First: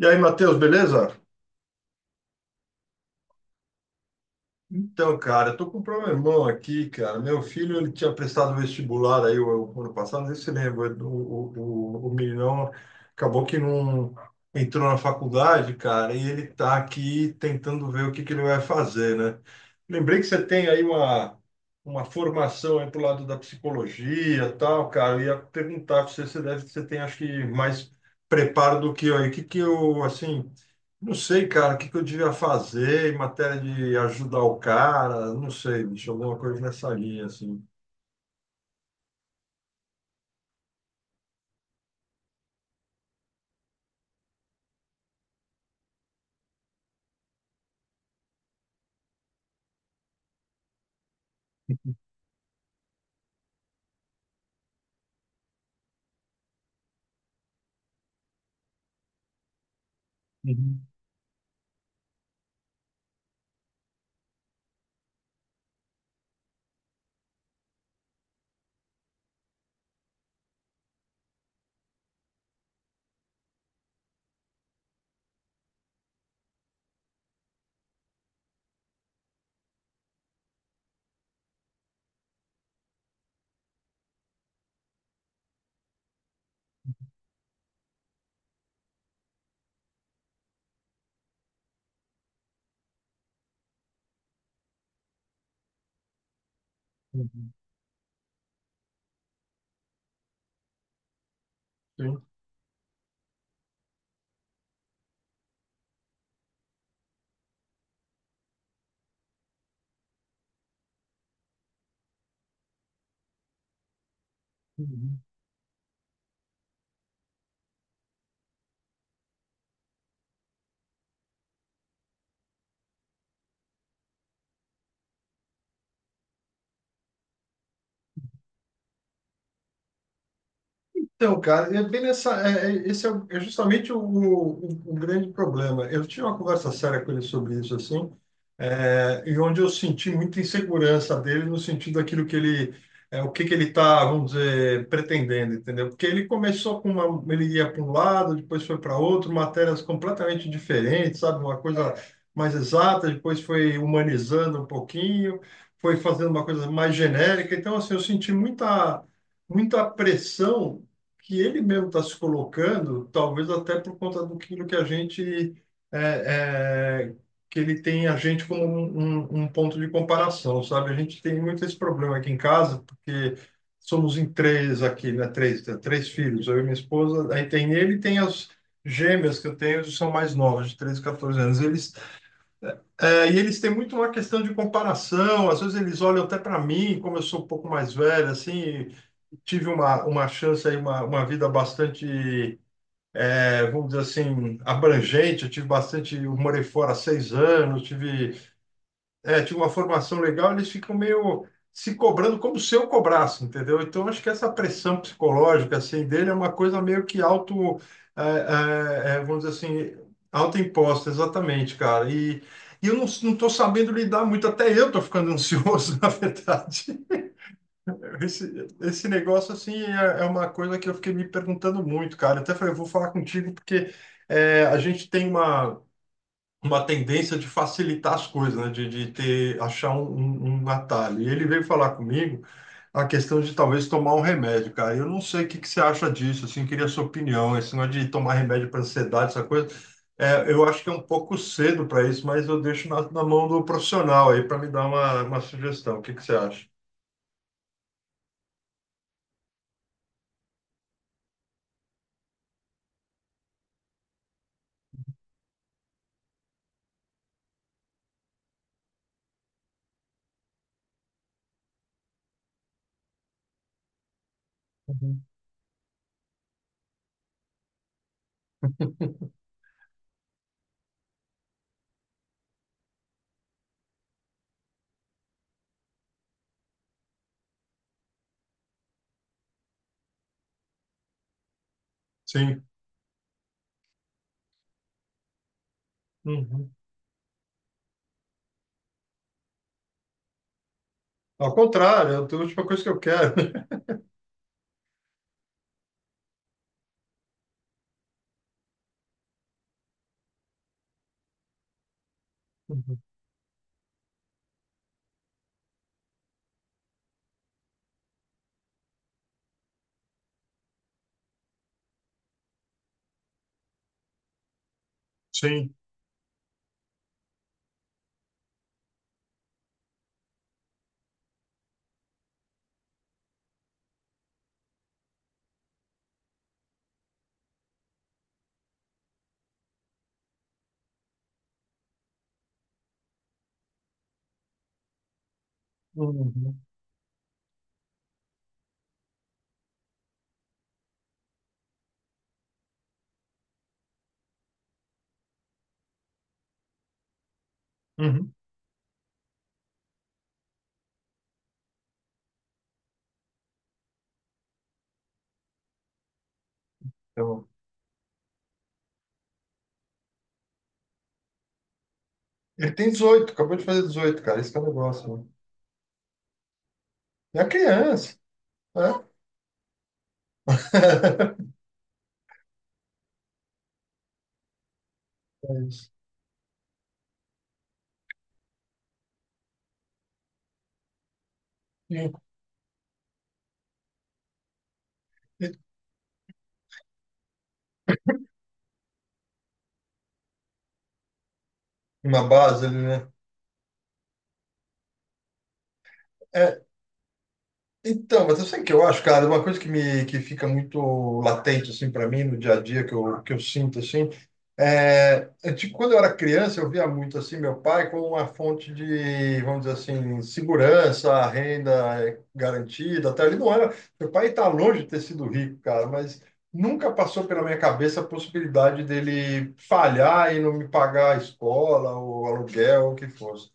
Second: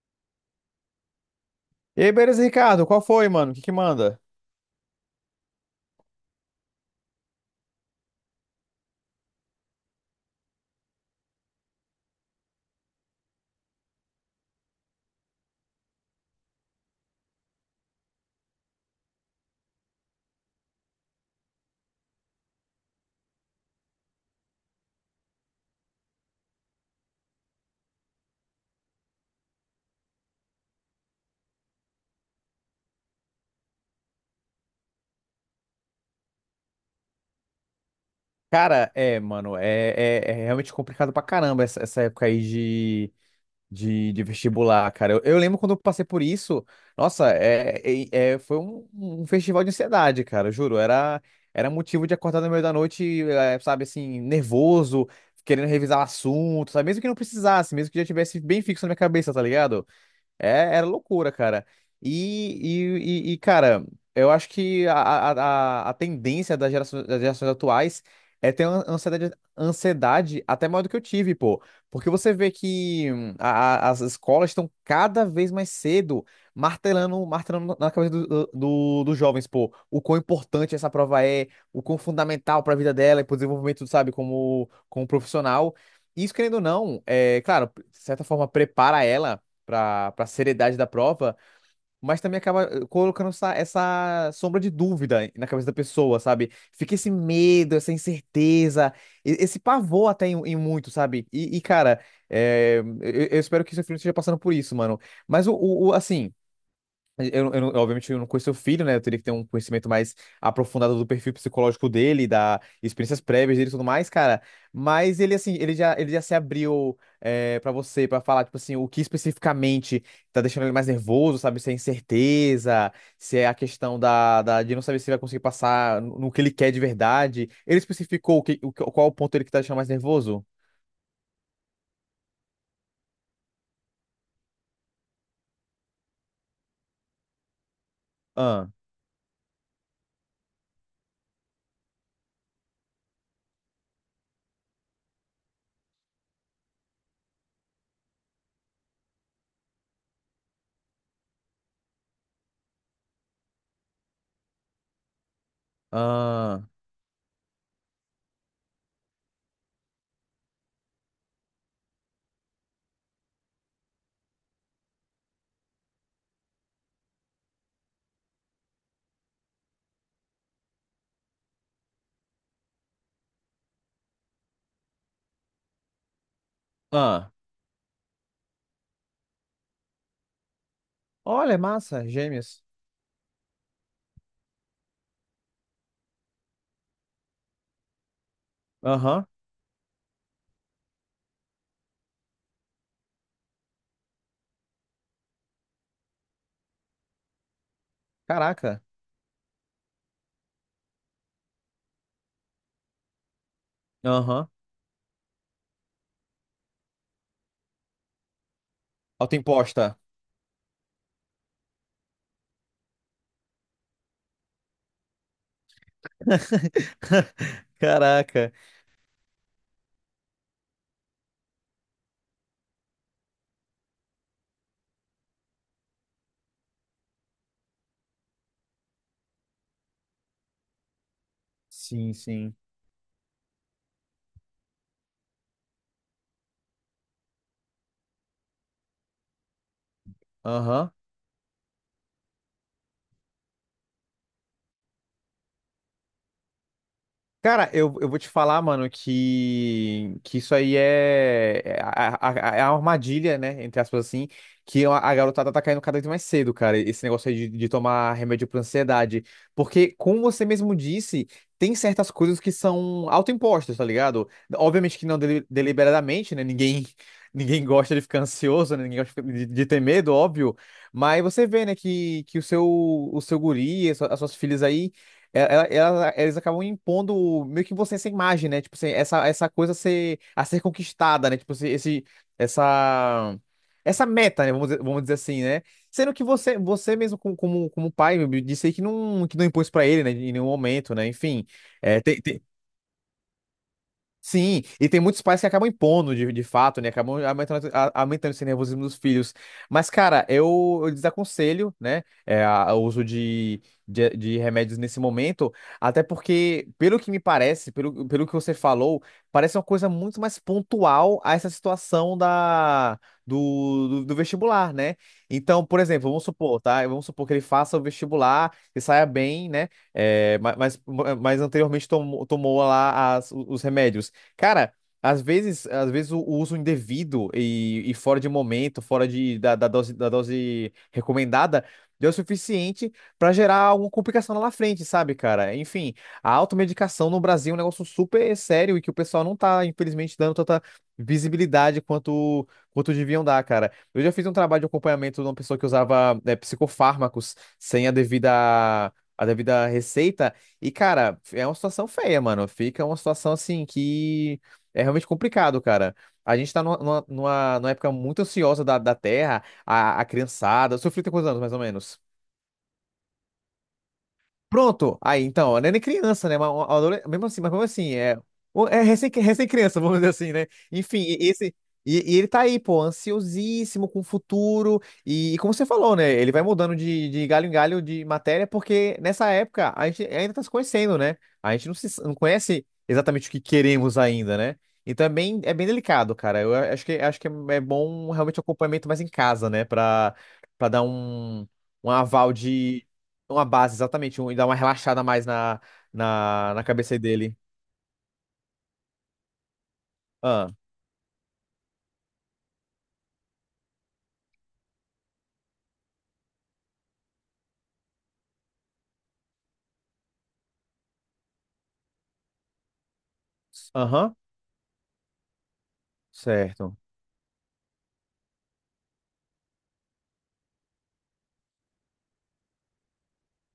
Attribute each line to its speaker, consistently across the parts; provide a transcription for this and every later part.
Speaker 1: E aí, Matheus, beleza?
Speaker 2: E aí, beleza, Ricardo? Qual foi, mano? O que que manda?
Speaker 1: Então, cara, eu tô com um problemão aqui, cara. Meu filho, ele tinha prestado vestibular aí o ano passado, não sei se você lembra, o meninão acabou que não entrou na faculdade, cara, e ele tá aqui tentando ver o que que ele vai fazer, né? Lembrei que você tem aí uma formação aí pro lado da psicologia e tal, cara. Eu ia perguntar pra você, você deve, você tem, acho que, mais preparo do que eu aí. O que que eu, assim. Não sei, cara, o que que eu devia fazer em matéria de ajudar o cara, não sei, bicho, alguma coisa nessa linha, assim.
Speaker 2: Cara, mano, é realmente complicado pra caramba essa, essa época aí de, de vestibular, cara. Eu lembro quando eu passei por isso. Nossa, foi um festival de ansiedade, cara, eu juro. Era motivo de acordar no meio da noite, sabe, assim, nervoso, querendo revisar o assunto, sabe? Mesmo que não precisasse, mesmo que já tivesse bem fixo na minha cabeça, tá ligado? É,
Speaker 1: Uhum,
Speaker 2: era loucura, cara. E, e, cara, eu acho que a tendência das gerações atuais é ter uma ansiedade até maior do que eu tive, pô. Porque você vê que as escolas estão cada vez mais cedo martelando, martelando na cabeça dos jovens, pô, o quão importante essa prova é, o quão fundamental para a vida dela e para o desenvolvimento, sabe, como profissional. Isso, querendo ou não, é claro, de certa forma, prepara ela pra seriedade da prova, mas também acaba colocando essa sombra de dúvida na cabeça da pessoa, sabe? Fica esse
Speaker 1: uhum,
Speaker 2: medo, essa incerteza, esse pavor até em muito, sabe? E, cara,
Speaker 1: Sim.
Speaker 2: eu espero que seu filho esteja passando por isso, mano. Mas assim. Eu não- obviamente, eu não conheço o filho, né? Eu teria que ter um conhecimento mais aprofundado do perfil psicológico dele, da experiências prévias dele e tudo mais, cara.
Speaker 1: Uhum.
Speaker 2: Mas ele, assim, ele já se abriu para você, pra falar, tipo assim, o que especificamente tá deixando ele mais nervoso, sabe? Se é incerteza, se é a questão de não saber se vai conseguir passar no que ele quer de verdade. Ele especificou qual o ponto ele que tá deixando mais nervoso?
Speaker 1: Então, cara, é bem nessa, esse é, é justamente o grande problema. Eu tinha uma conversa séria com ele sobre isso, assim,
Speaker 2: Ah,
Speaker 1: e onde eu senti muita insegurança dele no sentido daquilo que ele, o que que ele está, vamos dizer, pretendendo, entendeu? Porque ele começou com uma, ele ia para um lado, depois foi para outro, matérias completamente diferentes, sabe? Uma coisa mais exata, depois foi humanizando um pouquinho, foi fazendo uma
Speaker 2: ah,
Speaker 1: coisa mais genérica. Então, assim, eu senti muita pressão que ele mesmo está se colocando, talvez até por conta do que a gente é, é, que ele tem a gente como um, um ponto de comparação, sabe? A gente tem muito esse problema aqui em casa, porque somos em três aqui, né? Três, três filhos, eu e minha
Speaker 2: ah.
Speaker 1: esposa, aí tem ele e tem as gêmeas que eu tenho, que são mais novas, de 13, 14
Speaker 2: Olha,
Speaker 1: anos. Eles,
Speaker 2: massa, gêmeos.
Speaker 1: e eles têm muito uma questão de comparação, às vezes eles olham até para mim, como eu sou um pouco mais velho, assim,
Speaker 2: Aham,
Speaker 1: tive uma chance aí, uma vida bastante, vamos dizer assim, abrangente. Eu tive bastante, eu morei fora há 6 anos, tive,
Speaker 2: caraca.
Speaker 1: tive uma formação legal, eles ficam meio se cobrando como se eu cobrasse, entendeu? Então, acho que
Speaker 2: Aham.
Speaker 1: essa pressão psicológica, assim, dele é uma coisa meio que auto, vamos dizer assim,
Speaker 2: Autoimposta.
Speaker 1: autoimposta, exatamente, cara. E eu não estou sabendo lidar muito, até eu estou ficando ansioso, na verdade.
Speaker 2: Caraca.
Speaker 1: Esse negócio, assim, é, é uma coisa que eu fiquei me perguntando muito, cara. Até falei, eu vou falar contigo porque a gente tem uma tendência de facilitar as coisas, né? De ter, achar um, um, um atalho. E ele veio falar
Speaker 2: Sim,
Speaker 1: comigo
Speaker 2: sim.
Speaker 1: a questão de talvez tomar um remédio, cara. Eu não sei o que que você acha disso, assim, queria a sua opinião. Esse negócio de tomar remédio para ansiedade, essa coisa, eu acho que
Speaker 2: Aham.
Speaker 1: é um pouco cedo para isso, mas eu deixo na, na mão do profissional aí para me dar uma sugestão. O que que você acha?
Speaker 2: Cara, eu vou te falar, mano, que isso aí é a armadilha, né? Entre aspas, assim, que a garotada tá caindo cada vez mais cedo, cara. Esse negócio aí de tomar remédio pra ansiedade. Porque, como você mesmo disse, tem certas coisas que são autoimpostas, tá ligado? Obviamente que não
Speaker 1: Uhum.
Speaker 2: deliberadamente, né? Ninguém, ninguém gosta de ficar ansioso, né? Ninguém gosta de ter medo, óbvio. Mas você vê, né, que o seu guri, as suas filhas aí. Eles acabam impondo meio que você essa imagem, né? Tipo, assim, essa coisa a ser conquistada, né? Tipo, assim,
Speaker 1: Sim.
Speaker 2: essa, essa meta, né? Vamos dizer assim, né? Sendo que você,
Speaker 1: Uhum.
Speaker 2: você mesmo, como pai, disse aí que não impôs pra ele, né? Em nenhum momento, né? Enfim,
Speaker 1: Ao
Speaker 2: é
Speaker 1: contrário, é a
Speaker 2: tem, tem-
Speaker 1: última coisa que eu quero.
Speaker 2: Sim, e tem muitos pais que acabam impondo de fato, né? Acabam aumentando esse nervosismo dos filhos. Mas, cara, eu desaconselho, né? O
Speaker 1: Uhum.
Speaker 2: uso de remédios nesse momento, até porque, pelo que me parece, pelo que você falou, parece uma coisa muito mais pontual a essa situação do vestibular, né? Então,
Speaker 1: Sim.
Speaker 2: por exemplo, vamos supor, tá? Vamos supor que ele faça o vestibular e saia bem, né? Mas anteriormente tomou lá os remédios. Cara, às vezes o uso indevido e fora de momento, fora de, da, da dose recomendada, deu o suficiente pra gerar alguma complicação lá na frente, sabe, cara? Enfim, a
Speaker 1: Uhum.
Speaker 2: automedicação no Brasil é um negócio super sério e que o pessoal não tá, infelizmente, dando tanta visibilidade quanto deviam dar, cara. Eu já fiz um trabalho de acompanhamento de uma pessoa que usava, psicofármacos sem a
Speaker 1: Uhum.
Speaker 2: devida, a devida receita. E, cara, é uma situação feia, mano. Fica uma situação assim que é realmente complicado, cara. A gente tá numa, numa,
Speaker 1: Então,
Speaker 2: numa numa época muito ansiosa da Terra, a criançada. O seu filho tem quantos anos, mais ou menos?
Speaker 1: ele tem 18, acabou de fazer 18, cara. Isso que é o
Speaker 2: Pronto.
Speaker 1: negócio, né?
Speaker 2: Aí, então, não é nem criança, né? Mas, mesmo
Speaker 1: É
Speaker 2: assim,
Speaker 1: a
Speaker 2: mas mesmo assim,
Speaker 1: criança. Né?
Speaker 2: é recém-criança, vamos dizer assim, né? Enfim, e esse. E ele tá aí, pô, ansiosíssimo com o futuro. E
Speaker 1: É
Speaker 2: como você
Speaker 1: isso.
Speaker 2: falou, né? Ele vai mudando de galho em galho de matéria, porque nessa época a gente ainda tá se conhecendo, né? A gente
Speaker 1: E-
Speaker 2: não conhece exatamente o que queremos ainda, né? Então é bem, é
Speaker 1: e-
Speaker 2: bem delicado, cara. Eu acho que é bom realmente o acompanhamento mais em casa, né? Pra dar um
Speaker 1: Uma
Speaker 2: aval
Speaker 1: base ali, né?
Speaker 2: uma base, exatamente, um, e dá uma relaxada mais na, na,
Speaker 1: É,
Speaker 2: na cabeça dele.
Speaker 1: então, mas eu sei que eu acho, cara, uma coisa que me que fica
Speaker 2: Ah,
Speaker 1: muito latente assim para mim no dia a dia que eu sinto assim, é, é tipo, quando eu era criança, eu via muito assim meu pai como uma fonte de, vamos dizer assim, segurança, renda garantida. Até ele não era. Meu
Speaker 2: aham,
Speaker 1: pai está longe de ter sido rico, cara, mas
Speaker 2: certo.
Speaker 1: nunca passou pela minha cabeça a possibilidade dele falhar e não me pagar a escola, o aluguel, o que fosse.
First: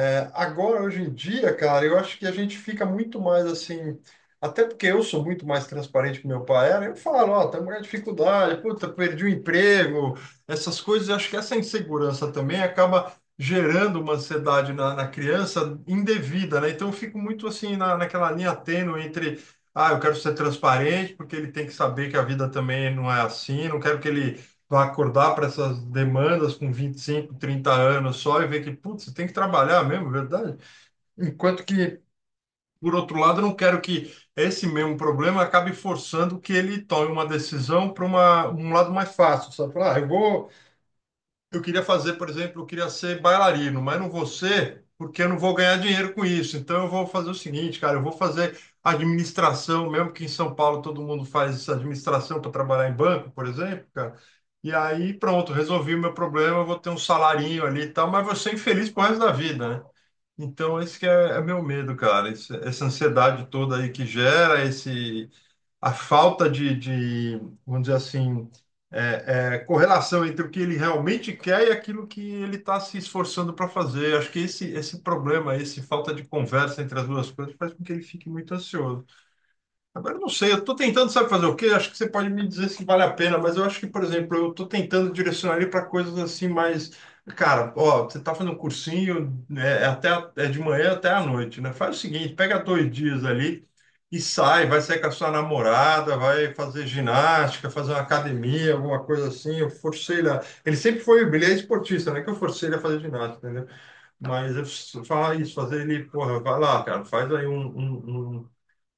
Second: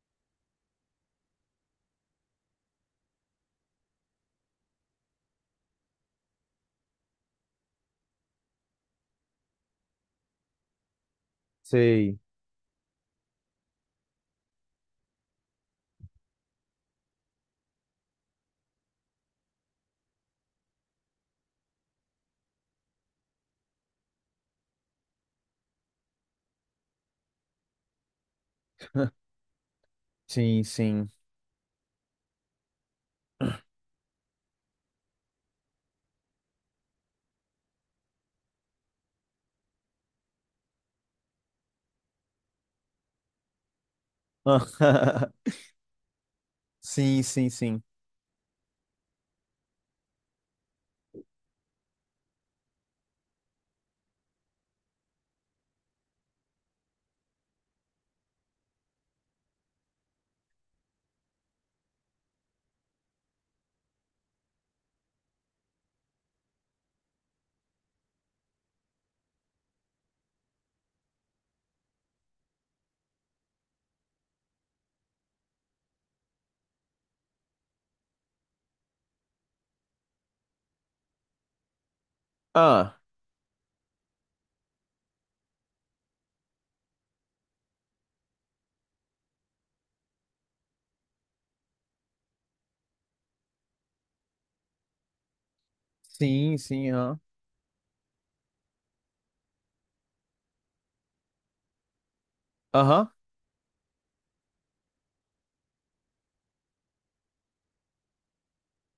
Speaker 1: É, agora, hoje em dia, cara, eu acho que a gente fica muito mais assim. Até porque eu sou muito mais transparente que meu pai era, eu falo, ó, estamos com dificuldade, puta, perdi o emprego, essas coisas, eu acho que essa
Speaker 2: Sei.
Speaker 1: insegurança também acaba gerando uma ansiedade na, na criança indevida, né? Então eu fico muito assim na, naquela linha tênue entre, ah, eu quero ser transparente, porque ele tem que saber que a vida também não é assim, não quero que ele vai acordar para essas demandas com 25, 30 anos só e ver que, putz, você tem que trabalhar mesmo, é verdade?
Speaker 2: Sim, sim.
Speaker 1: Enquanto que, por outro lado, eu não quero que esse mesmo problema acabe forçando que ele tome uma decisão para uma um lado mais fácil, sabe? Falar, ah, eu vou, eu queria fazer, por exemplo, eu queria ser bailarino, mas não vou ser porque eu
Speaker 2: Ah,
Speaker 1: não vou ganhar dinheiro com isso. Então eu vou
Speaker 2: sim,
Speaker 1: fazer o
Speaker 2: sim,
Speaker 1: seguinte,
Speaker 2: sim.
Speaker 1: cara, eu vou fazer administração, mesmo que em São Paulo todo mundo faz essa administração para trabalhar em banco, por exemplo, cara. E aí pronto, resolvi o meu problema, eu vou ter um salarinho ali e tal, mas vou ser infeliz pro resto da vida, né? Então esse que é, é meu medo, cara, essa ansiedade toda aí que gera esse a falta de, vamos dizer assim, correlação entre o que ele realmente quer e aquilo que ele está se esforçando para fazer. Acho que esse problema, esse falta de conversa entre as duas coisas, faz com que ele fique muito ansioso. Agora, eu não sei, eu estou tentando, sabe fazer o quê? Acho que você pode me dizer se
Speaker 2: Ah,
Speaker 1: vale a pena, mas eu acho que, por exemplo, eu estou tentando direcionar ele para coisas assim mais. Cara, ó, você está fazendo um cursinho, até, é de manhã até à noite, né? Faz o seguinte, pega dois dias ali e sai, vai sair com a sua namorada, vai
Speaker 2: sim,
Speaker 1: fazer
Speaker 2: sim, aham.
Speaker 1: ginástica, fazer uma academia, alguma coisa assim. Eu forcei ele a... Ele sempre foi, ele é esportista, né? Que eu forcei ele a fazer
Speaker 2: Aham.
Speaker 1: ginástica, entendeu? Mas eu falar isso, fazer ele, porra, vai lá, cara, faz aí um, um, um.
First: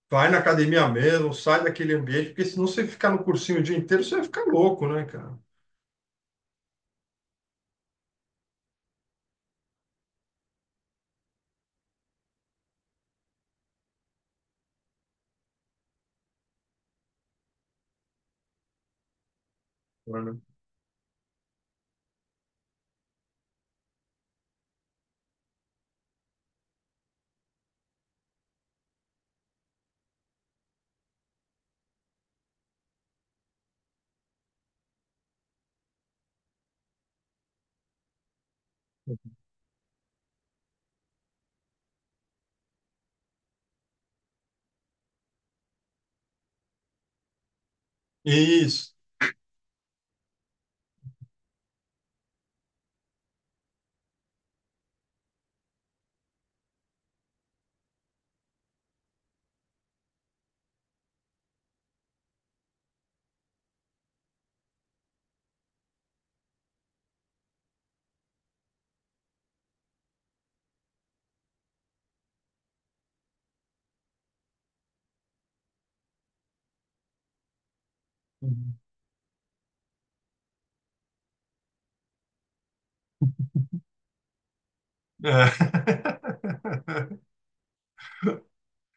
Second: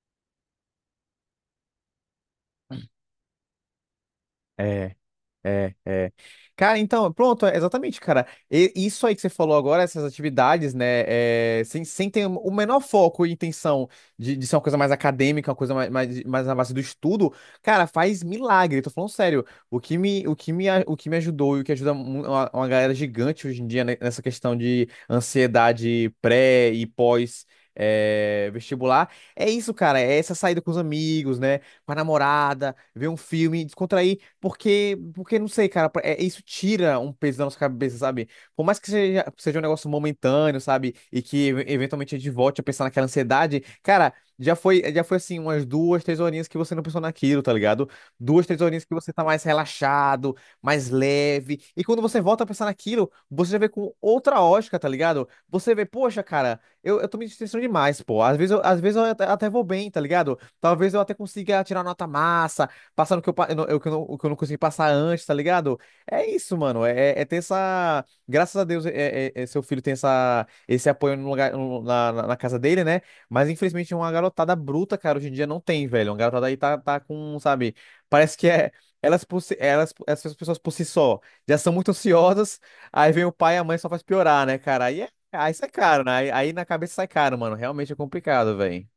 Speaker 1: Vai na academia mesmo, sai daquele ambiente, porque senão você ficar no cursinho o dia inteiro, você vai ficar louco,
Speaker 2: É.
Speaker 1: né, cara?
Speaker 2: É, é. Cara, então, pronto, é exatamente, cara. Isso aí que você falou agora, essas atividades, né, sem ter o menor foco e intenção de ser uma coisa mais acadêmica, uma coisa mais na base do estudo, cara, faz milagre, tô falando sério.
Speaker 1: Claro.
Speaker 2: O que me ajudou e o que ajuda uma galera gigante hoje em dia, né, nessa questão de ansiedade pré e pós. Vestibular, é isso, cara. É essa saída com os amigos, né? Com a namorada, ver um filme, descontrair. Porque não sei, cara, isso tira um peso da nossa cabeça, sabe? Por mais que seja um negócio momentâneo, sabe? E que eventualmente a gente volte a pensar naquela ansiedade, cara, já foi assim, umas 2, 3 horinhas que você não pensou naquilo, tá ligado? 2, 3 horinhas
Speaker 1: Isso.
Speaker 2: que você tá mais relaxado, mais leve. E quando você volta a pensar naquilo, você já vê com outra ótica, tá ligado? Você vê, poxa, cara, eu tô me distanciando demais, pô. Às vezes eu até vou bem, tá ligado? Talvez eu até consiga tirar nota massa passando o que eu, pa- eu não- o que eu não consegui passar antes, tá ligado? É isso, mano. É ter essa. Graças a Deus, seu filho tem esse apoio no lugar, na casa dele, né? Mas infelizmente uma garotada bruta, cara, hoje em dia não tem, velho. Uma garotada aí tá com, sabe? Parece que é. Elas, por si- elas, Essas pessoas por si só já são muito ansiosas, aí vem o pai e a mãe só faz piorar, né, cara? Aí sai caro, né? Aí na cabeça sai
Speaker 1: É.
Speaker 2: caro, mano. Realmente é complicado, velho.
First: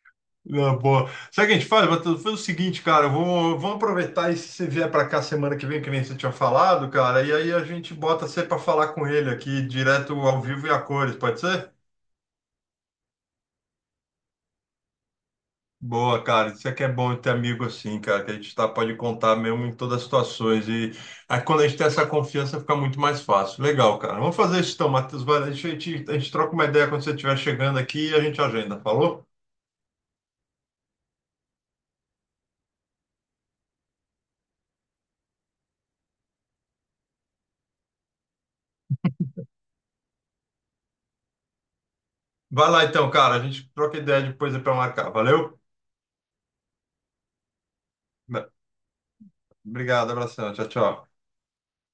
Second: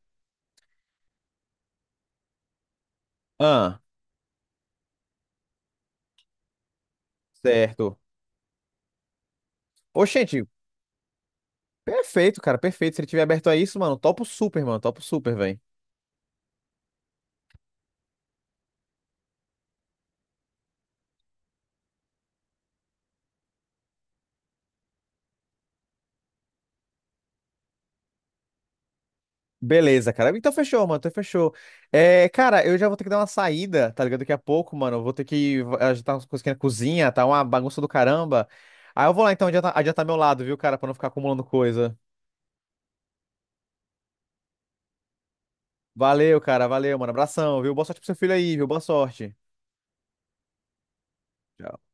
Speaker 1: Não, boa. Sabe o que a gente faz, Matheus? Faz o seguinte, cara, eu vou, vamos
Speaker 2: Ah,
Speaker 1: aproveitar e se você vier para cá semana que vem, que nem você tinha falado, cara, e aí a gente
Speaker 2: certo.
Speaker 1: bota você para falar com ele aqui, direto ao
Speaker 2: Oxente.
Speaker 1: vivo e a cores, pode ser?
Speaker 2: Perfeito, cara, perfeito. Se ele tiver aberto a isso, mano, topo super, velho.
Speaker 1: Boa, cara. Isso é que é bom ter amigo assim, cara, que a gente tá, pode contar mesmo em todas as situações. E aí, quando a gente tem essa confiança, fica muito mais fácil. Legal, cara. Vamos fazer isso então, Matheus. Vai, a gente troca uma ideia quando você estiver chegando aqui e a gente agenda, falou?
Speaker 2: Beleza, cara. Então fechou, mano, então fechou. Cara, eu já vou ter que dar uma saída, tá ligado? Daqui a pouco, mano, eu vou ter que ajeitar umas coisas aqui na cozinha, tá uma bagunça do caramba. Aí eu vou lá então adiantar meu lado, viu, cara, pra não ficar acumulando coisa.
Speaker 1: Vai lá então, cara. A gente troca ideia depois para marcar. Valeu?
Speaker 2: Valeu, cara, valeu, mano. Abração, viu? Boa sorte pro seu filho aí, viu? Boa sorte.
Speaker 1: Obrigado, abração. Tchau, tchau.
Speaker 2: Tchau.